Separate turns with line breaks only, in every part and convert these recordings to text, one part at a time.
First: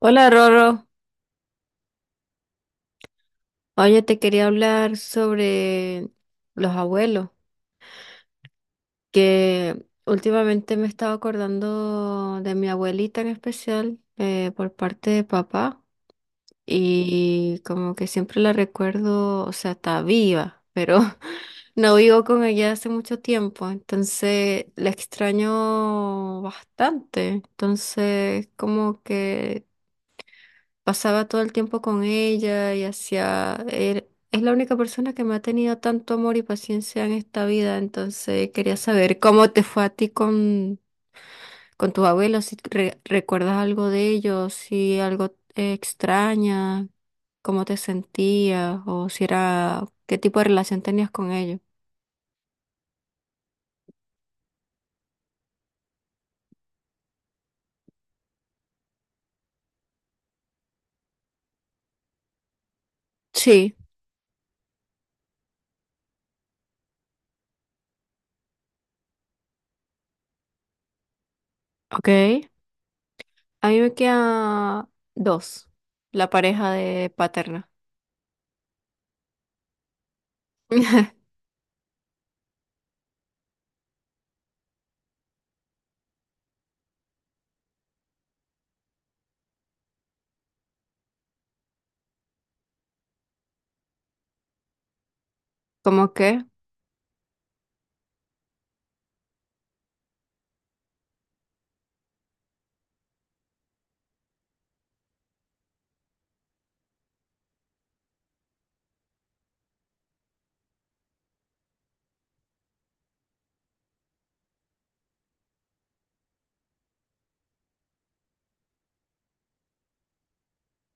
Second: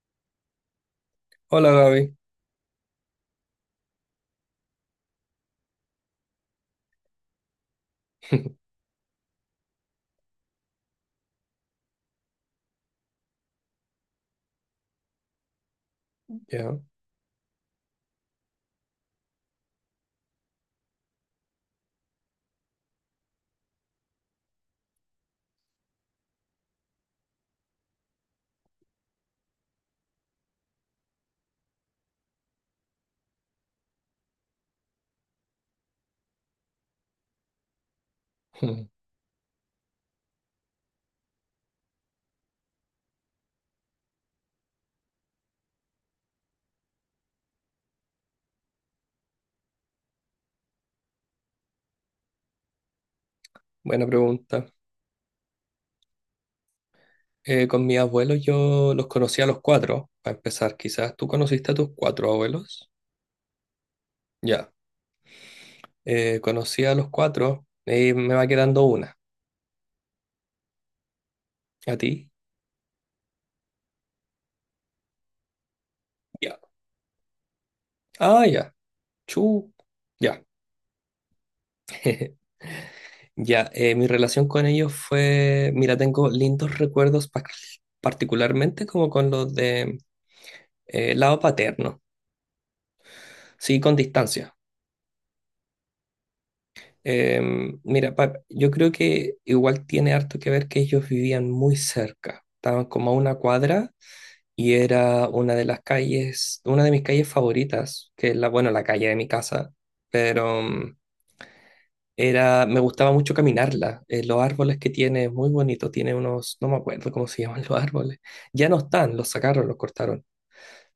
Hola Roro,
Hola Gaby.
oye, te quería hablar sobre los abuelos, que últimamente me estaba acordando de mi abuelita en especial, por parte de papá,
Ya.
y como que siempre la recuerdo, o sea, está viva, pero no vivo con ella hace mucho tiempo, entonces la extraño bastante, entonces como que pasaba todo el tiempo con ella y es la única persona que me ha tenido tanto amor y paciencia en esta vida, entonces quería
Mm,
saber cómo te fue a ti con tus abuelos, si recuerdas algo de ellos, si algo extraña, cómo te sentías o si era, qué tipo de relación tenías con ellos.
Buena pregunta. Con mis abuelos yo los conocí a los cuatro, para empezar. Quizás tú conociste a tus cuatro abuelos.
Sí,
Ya. Conocí a los cuatro y me va quedando una. ¿A
ok.
ti?
A mí me queda dos, la
Ya.
pareja de paterna.
Ah, ya. Chu. Ya. Ya. Mi relación con ellos fue, mira, tengo lindos recuerdos particularmente como con los de lado paterno. Sí, con distancia.
¿Cómo qué?
Mira, yo creo que igual tiene harto que ver que ellos vivían muy cerca, estaban como a una cuadra y era una de las calles, una de mis calles favoritas, que es la, bueno, la calle de mi casa, pero era, me gustaba mucho caminarla, los árboles que tiene, es muy bonito, tiene unos, no me acuerdo cómo se llaman los árboles, ya no están, los sacaron, los cortaron,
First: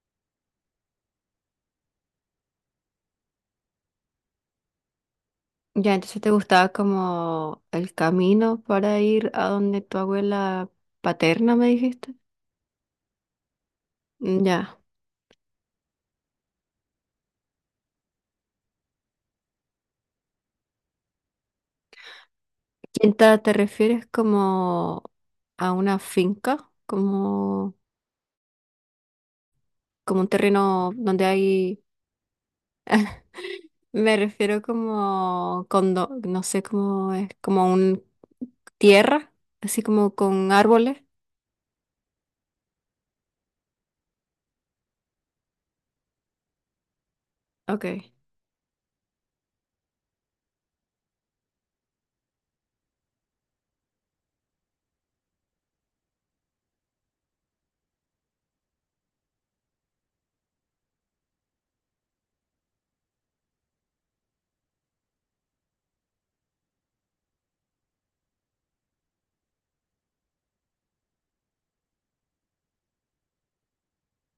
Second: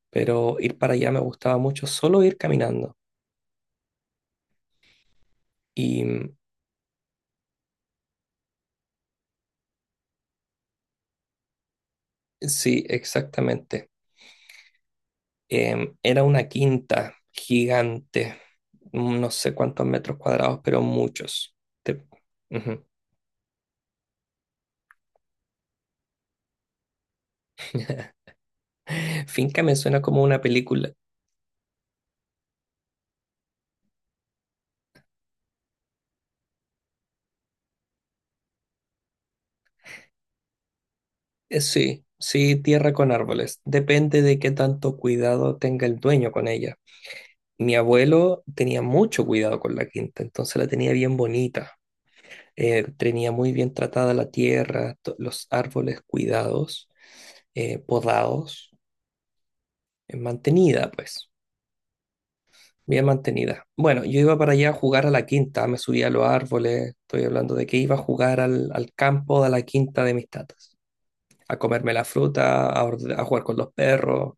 pero ir para allá me gustaba mucho, solo ir caminando.
Ya,
Y
entonces te
mm,
gustaba como el camino para ir a donde tu abuela paterna, me dijiste.
sí, exactamente.
Mm. Ya.
Era una quinta gigante, no sé cuántos metros cuadrados, pero muchos. Te- Ujú.
¿Quinta te refieres como a una finca? Como,
Finca me suena
como
como
un
una
terreno
película.
donde hay... Me refiero como condo, no sé cómo es, como un tierra, así como con árboles.
Sí, sí, tierra con árboles. Depende de qué tanto cuidado tenga el dueño con ella. Mi
Ok.
abuelo tenía mucho cuidado con la quinta, entonces la tenía bien bonita. Tenía muy bien tratada la tierra, los árboles cuidados, podados, mantenida, pues. Bien mantenida. Bueno, yo iba para allá a jugar a la quinta, me subí a los árboles, estoy hablando de que iba a jugar al campo de la quinta de mis tatas, a comerme la fruta, a, a jugar con los perros.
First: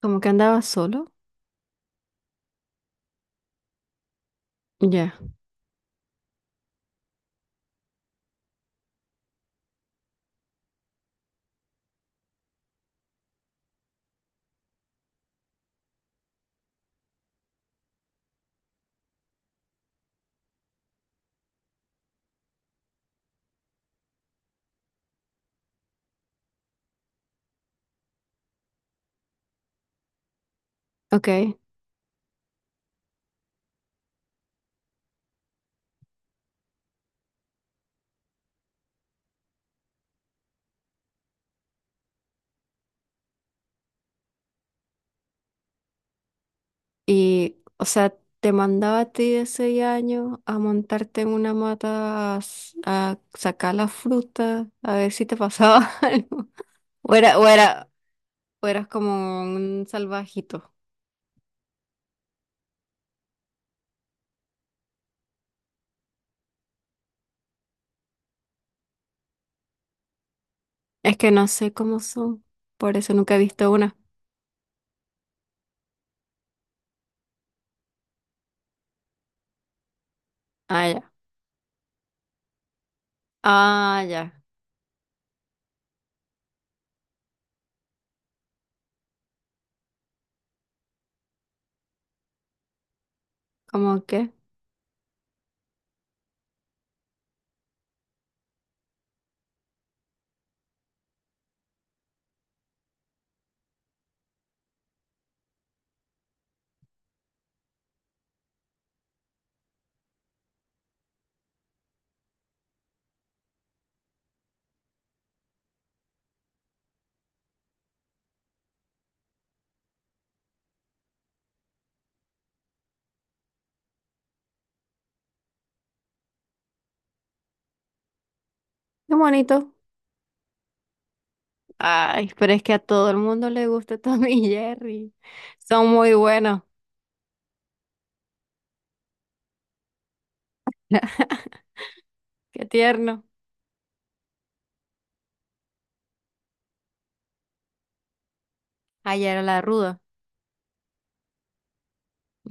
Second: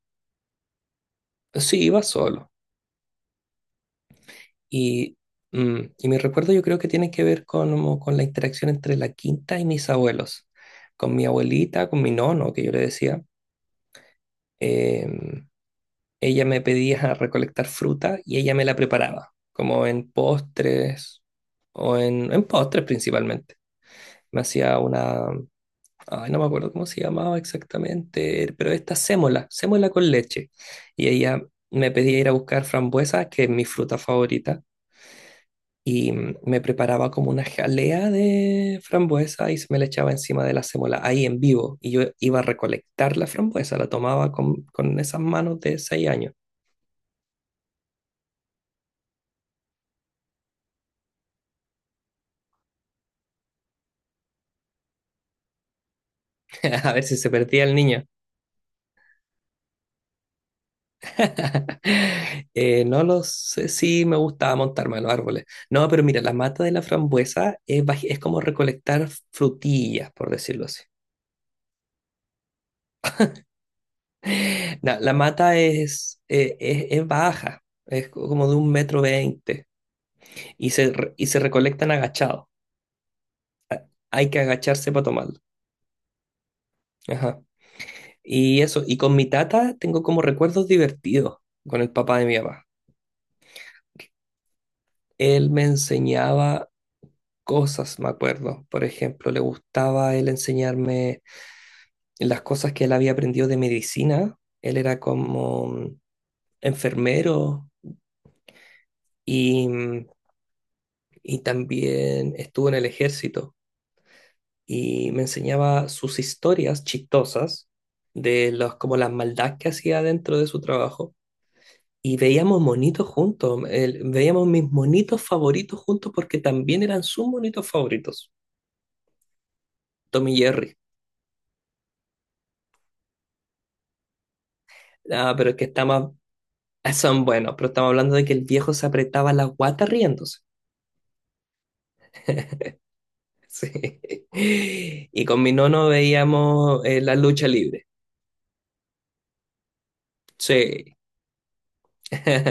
Como que andaba solo.
Sí, iba solo.
Ya.
Y, y mi recuerdo yo creo que tiene que ver con, como con la interacción entre la quinta y mis abuelos, con mi abuelita, con mi nono, que yo le decía. em, Ella me pedía recolectar fruta y ella me la preparaba, como en postres en postres principalmente. Me hacía una, ay, no me acuerdo cómo se llamaba exactamente, pero esta sémola con leche. Y
Ok.
ella me pedía ir a buscar frambuesas, que es mi fruta favorita, me preparaba como una jalea de frambuesa y se me la echaba encima de la sémola, ahí en vivo. Y yo iba a recolectar la frambuesa, la tomaba con esas manos de 6 años,
Y, o sea, te mandaba a ti de 6 años a montarte en una mata a, a sacar la fruta, a ver si te pasaba algo.
a ver
O
si se
era, o
perdía el
era,
niño.
o eras como un salvajito.
No lo sé, sí me gustaba montarme a los árboles. No, pero mira, la mata de la frambuesa es, es como recolectar frutillas, por decirlo así.
Es que no sé cómo son, por eso nunca he visto una.
La mata es, es baja, como de 1,20 m
Ah, ya.
y se recolectan agachados.
Ah,
Hay
ya.
que agacharse para tomarlo. Ajá. Y eso, y con mi tata tengo como recuerdos divertidos con el papá de mi papá.
¿Cómo qué?
Él me enseñaba cosas, me acuerdo. Por ejemplo, le gustaba él enseñarme las cosas que él había aprendido de medicina. Él era como enfermero y, mm, y también estuvo en el ejército y me enseñaba sus historias chistosas de como las maldades que hacía dentro de su trabajo. Y veíamos monitos juntos, veíamos mis monitos favoritos juntos porque también eran sus monitos favoritos,
Qué bonito.
Tom y Jerry.
Ay, pero es que a todo el mundo le gusta Tom y Jerry.
Ah, pero es que está
Son
más,
muy buenos.
Son buenos, pero estamos hablando de que el viejo se apretaba la guata riéndose.
Qué tierno.
Sí. Y con mi nono veíamos la lucha libre.
Ayer era la ruda.
Sí.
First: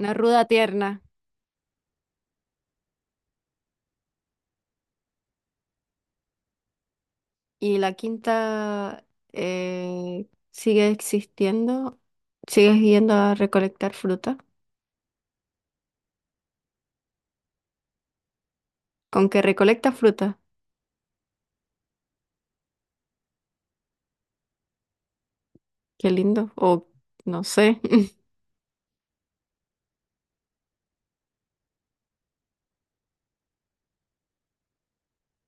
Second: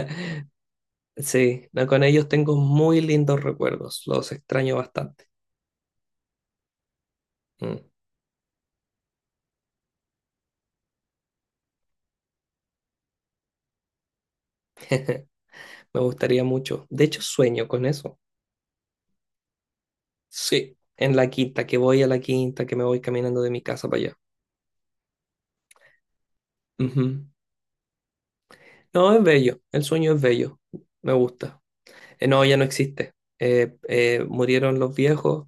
Una ruda tierna.
Sí, no, con ellos tengo muy lindos recuerdos. Los extraño bastante. Mm.
¿Y la quinta, eh, sigue existiendo? ¿Sigues yendo a recolectar fruta?
Me gustaría mucho. De hecho, sueño con eso.
¿Con que recolecta fruta?
Sí, en la quinta, que voy a la quinta, que me voy caminando de mi casa para allá.
Qué lindo. O
Ujú.
no sé.
No, es bello. El sueño es bello. Me gusta. No, ya no existe. Murieron los viejos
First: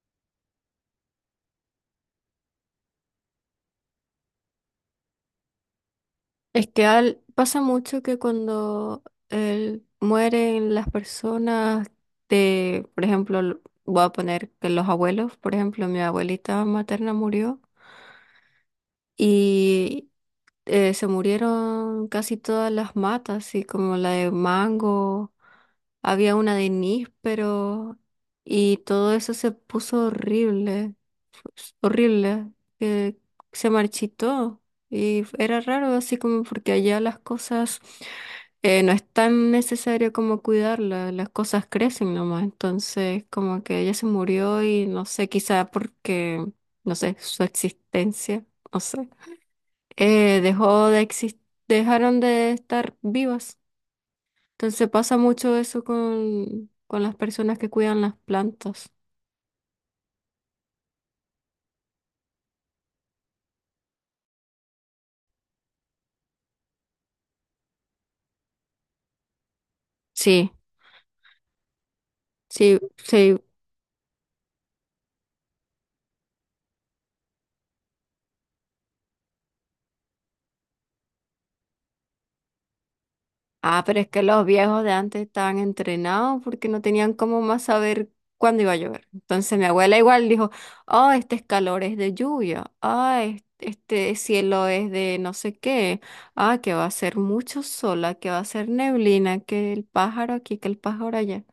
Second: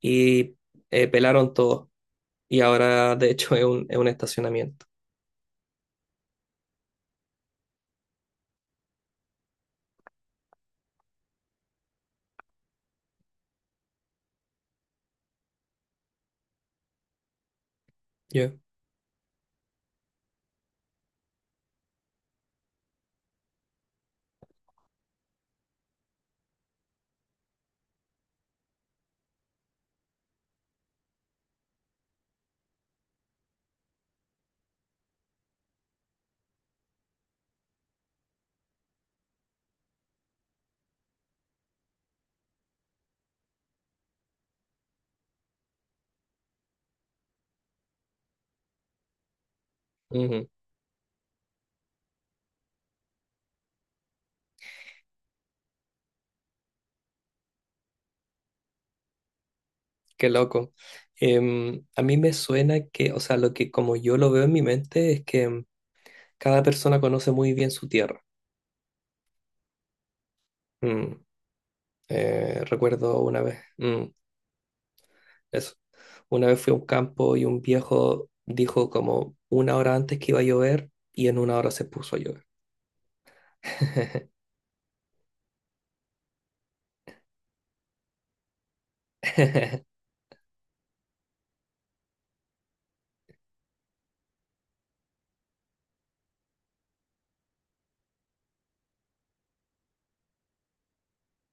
y pelaron todo. Y ahora, de hecho, es un estacionamiento.
Es que pasa mucho que cuando mueren las personas de, por ejemplo, voy a poner que los abuelos, por ejemplo, mi abuelita materna murió.
Yeah.
Se murieron casi todas las matas, así como la de mango, había una de níspero y todo eso se puso horrible, pues, horrible, que se marchitó y era raro así como porque allá las cosas, no es tan necesario como cuidarlas, las cosas crecen nomás, entonces como que ella se murió y no sé, quizá porque, no sé, su existencia, no sé, eh,
Ujú.
dejó de exis- dejaron de estar vivas. Entonces pasa mucho eso con las personas que cuidan las plantas.
Qué loco. A mí me suena que, o sea, lo que como yo lo veo en mi mente es que cada persona conoce muy bien su tierra.
Sí,
Mm,
sí,
recuerdo
sí.
una vez, eso. Una vez fui a un campo y un viejo dijo como una hora antes que iba a llover y en una hora se puso a llover.
Ah, pero es que los viejos de antes estaban entrenados porque no tenían cómo más saber cuándo iba a llover. Entonces mi abuela igual dijo, oh, este es calor es de lluvia, ah, este cielo es de no sé qué, ah, que va a ser mucho sol, ah, que va a ser neblina, que el pájaro aquí, que el pájaro allá.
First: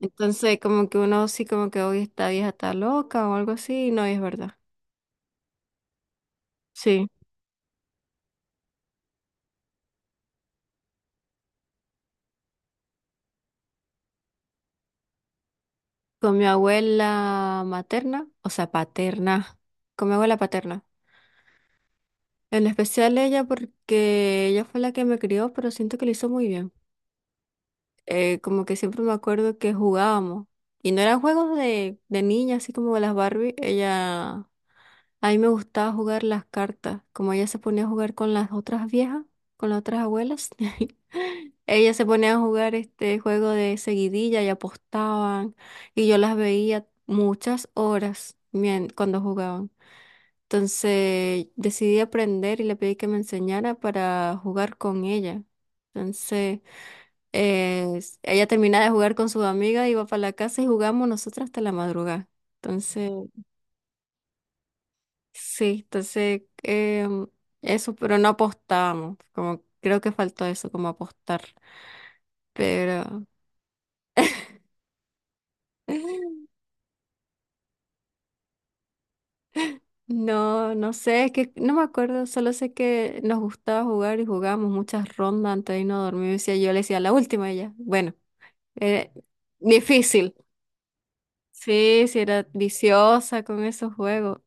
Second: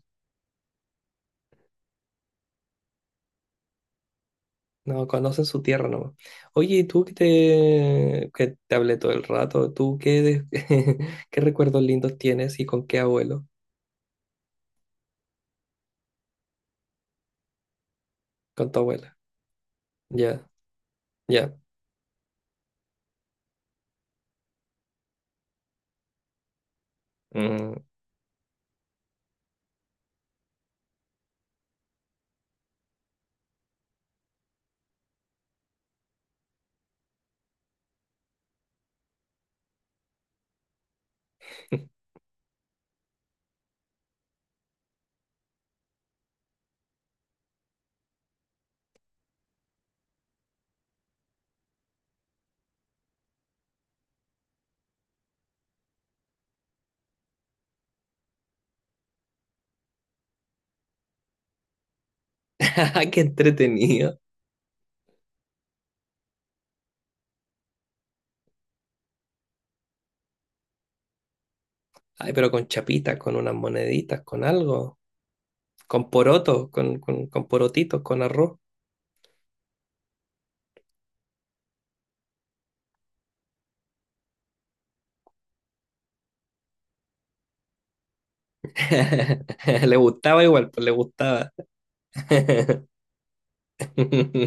Entonces, como que uno sí, como que hoy esta vieja está loca o algo así, y no, y es verdad.
No, conocen su tierra nomás. Oye, ¿y tú
Sí,
que te hablé todo el rato? ¿Tú qué, qué recuerdos lindos tienes y con qué abuelo?
con mi abuela materna, o
Con
sea,
tu abuela.
paterna, con mi abuela
Ya,
paterna.
ya.
En especial ella porque ella fue la que me crió, pero siento que lo hizo muy bien.
Mm.
Como que siempre me acuerdo que jugábamos. Y no eran juegos de niña, así como las Barbie. Ella A mí me gustaba jugar las cartas. Como ella se ponía a jugar con las otras viejas, con las otras abuelas, ella se ponía a jugar este juego de seguidilla y apostaban. Y yo las veía muchas horas cuando jugaban. Entonces decidí aprender y le pedí que me enseñara para jugar con ella. Entonces ella terminaba de jugar con su amiga, iba para la casa y jugamos nosotras hasta la madrugada. Entonces.
Qué entretenido.
Sí, entonces eso, pero no apostábamos, como creo que faltó eso, como apostar,
Ay, pero con chapitas,
pero
con unas moneditas, con algo. Con porotos, con, con, con porotitos, con arroz.
no, no sé, es que no me acuerdo, solo sé que nos gustaba jugar y jugábamos muchas rondas antes de irnos a dormir, decía, yo le decía la última y ya, bueno, eh,
Le
difícil,
gustaba igual, pues le gustaba.
sí, sí, era viciosa con esos juegos.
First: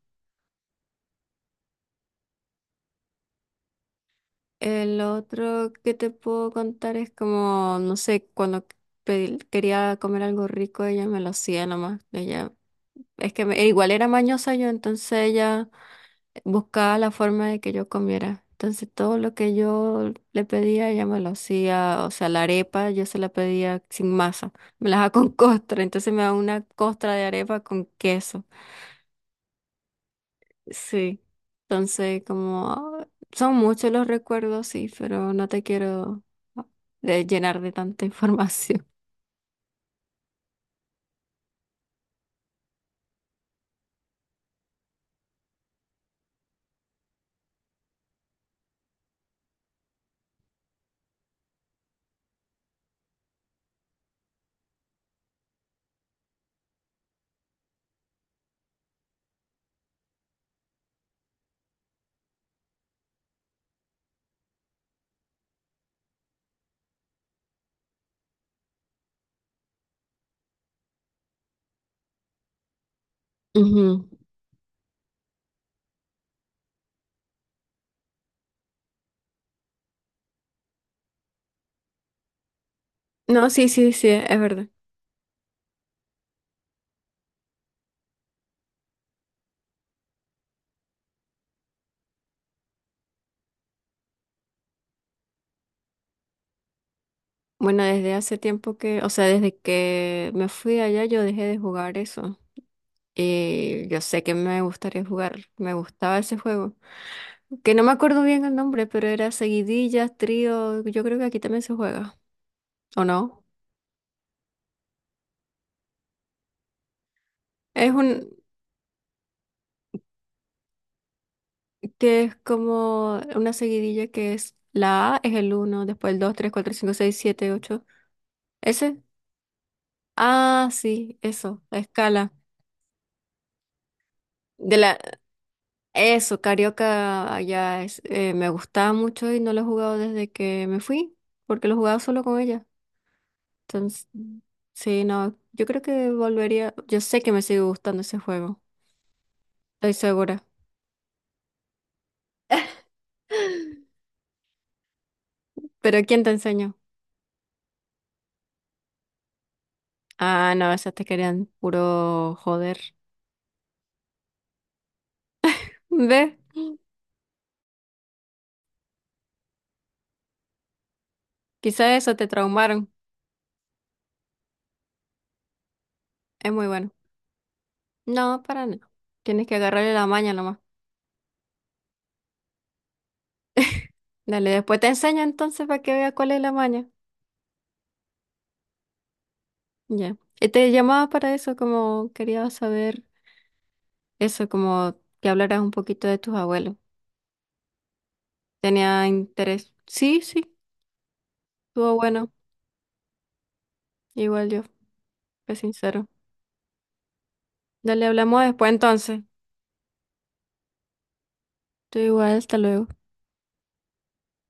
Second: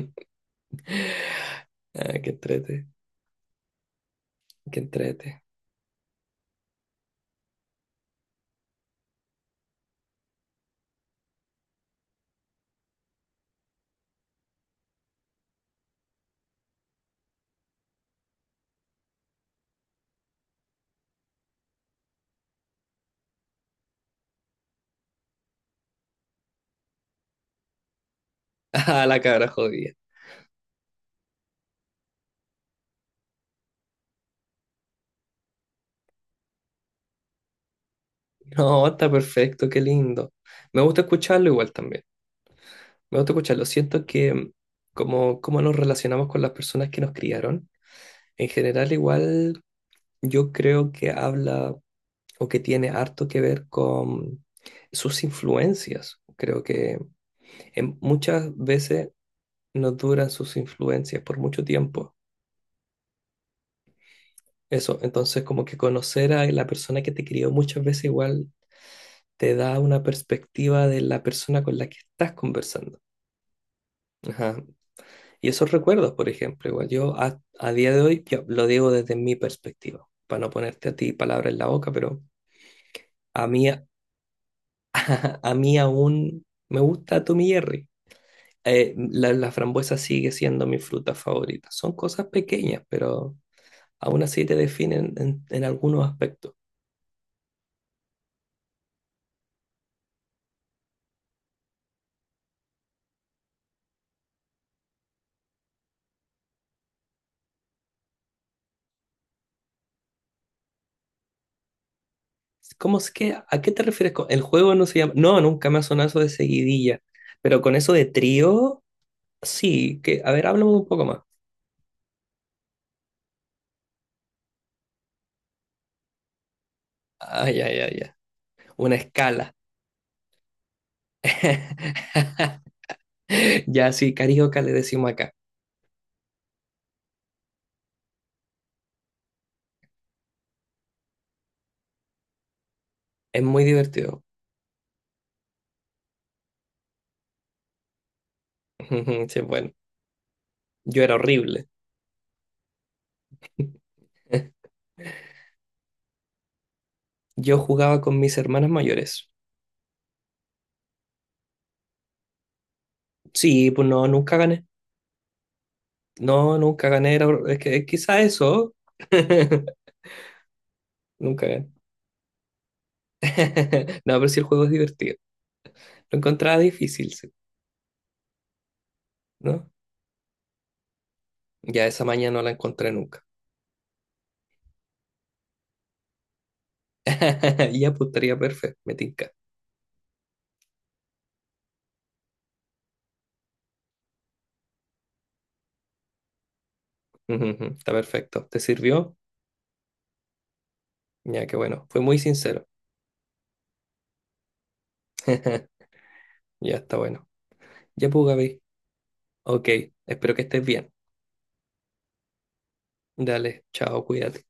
Ah, qué entrete, qué
El
entrete.
otro que te puedo contar es como, no sé, cuando quería comer algo rico, ella me lo hacía nomás, ella. Es que igual era mañosa yo, entonces ella buscaba la forma de que yo comiera. Entonces todo lo que yo le pedía, ella me lo hacía. O sea, la arepa yo se la pedía sin masa. Me la daba con costra. Entonces me daba una costra de arepa con queso.
Ah, la cabra jodida.
Sí. Entonces como ah, son muchos los recuerdos, sí, pero no te quiero ah, llenar de tanta información.
No, está perfecto, qué lindo. Me gusta escucharlo igual también. Me gusta escucharlo. Siento que como nos relacionamos con las personas que nos criaron, en general igual yo creo que habla o que tiene harto que ver con sus influencias. Creo que muchas veces nos duran sus influencias por mucho tiempo. Eso, entonces como que conocer a la persona que te crió muchas veces igual te da una perspectiva de la persona con la que estás conversando.
Ujú.
Ajá. Y esos recuerdos, por ejemplo, igual yo a día de hoy yo lo digo desde mi perspectiva, para no ponerte a ti palabras en la boca, pero a
No, sí,
mí, a,
sí, sí, es verdad.
a mí aún me gusta Tommy Jerry. La frambuesa sigue siendo mi fruta favorita. Son cosas pequeñas, pero aún así te definen en algunos aspectos.
Bueno, desde hace tiempo que, o sea, desde que me fui allá yo dejé de jugar eso. Y yo sé que me gustaría jugar, me gustaba ese juego. Que no me acuerdo bien el nombre, pero era seguidillas, trío, yo creo que aquí también se juega,
¿Cómo
¿o
es que,
no?
a qué te refieres con el juego no se llama? No, nunca me ha sonado eso de seguidilla, pero con
Es
eso de
un,
trío, sí, que, a ver, háblame un poco más.
que es como una seguidilla que es la A es el uno, después el 2, 3, 4, 5, 6, siete,
Ay, ay,
8.
ay, ay. Una
¿Ese?
escala.
Ah, sí, eso, la escala.
Ya sí, carioca le
De la,
decimos acá.
Eso, Carioca allá es, me gustaba mucho y no lo he jugado desde que me fui, porque lo jugaba solo con ella.
Es muy
Entonces,
divertido.
sí, no, yo creo que volvería, yo sé que me sigue gustando ese juego,
Sí, bueno,
estoy segura.
yo era horrible.
Pero ¿quién te enseñó?
Yo jugaba con mis hermanas mayores.
Ah, no, esas te querían puro joder.
Sí, pues no, nunca gané.
Ve,
No, nunca gané. Era es que es quizá eso. Nunca gané.
quizá eso te traumaron.
No, pero sí el juego es divertido. Lo
Es
encontraba
muy bueno.
difícil, sí,
No, para nada. Tienes que
¿no?
agarrarle la maña nomás.
Ya esa mañana no la encontré nunca.
Dale, después te enseño entonces para que veas cuál es la maña.
Y apuntaría perfecto, me tinca.
Ya. Y te llamaba para eso, como quería saber. Eso, como que hablaras un poquito de tus abuelos.
Ujú, ujú. Está perfecto. ¿Te
Tenía
sirvió?
interés. Sí, sí,
Ya, qué bueno.
estuvo
Fue muy
bueno.
sincero.
Igual yo, fue sincero.
Ya está bueno.
Dale,
Ya pues,
hablamos
Gaby.
después entonces.
Ok, espero que estés bien.
Tú igual, hasta luego.
Dale, chao, cuídate.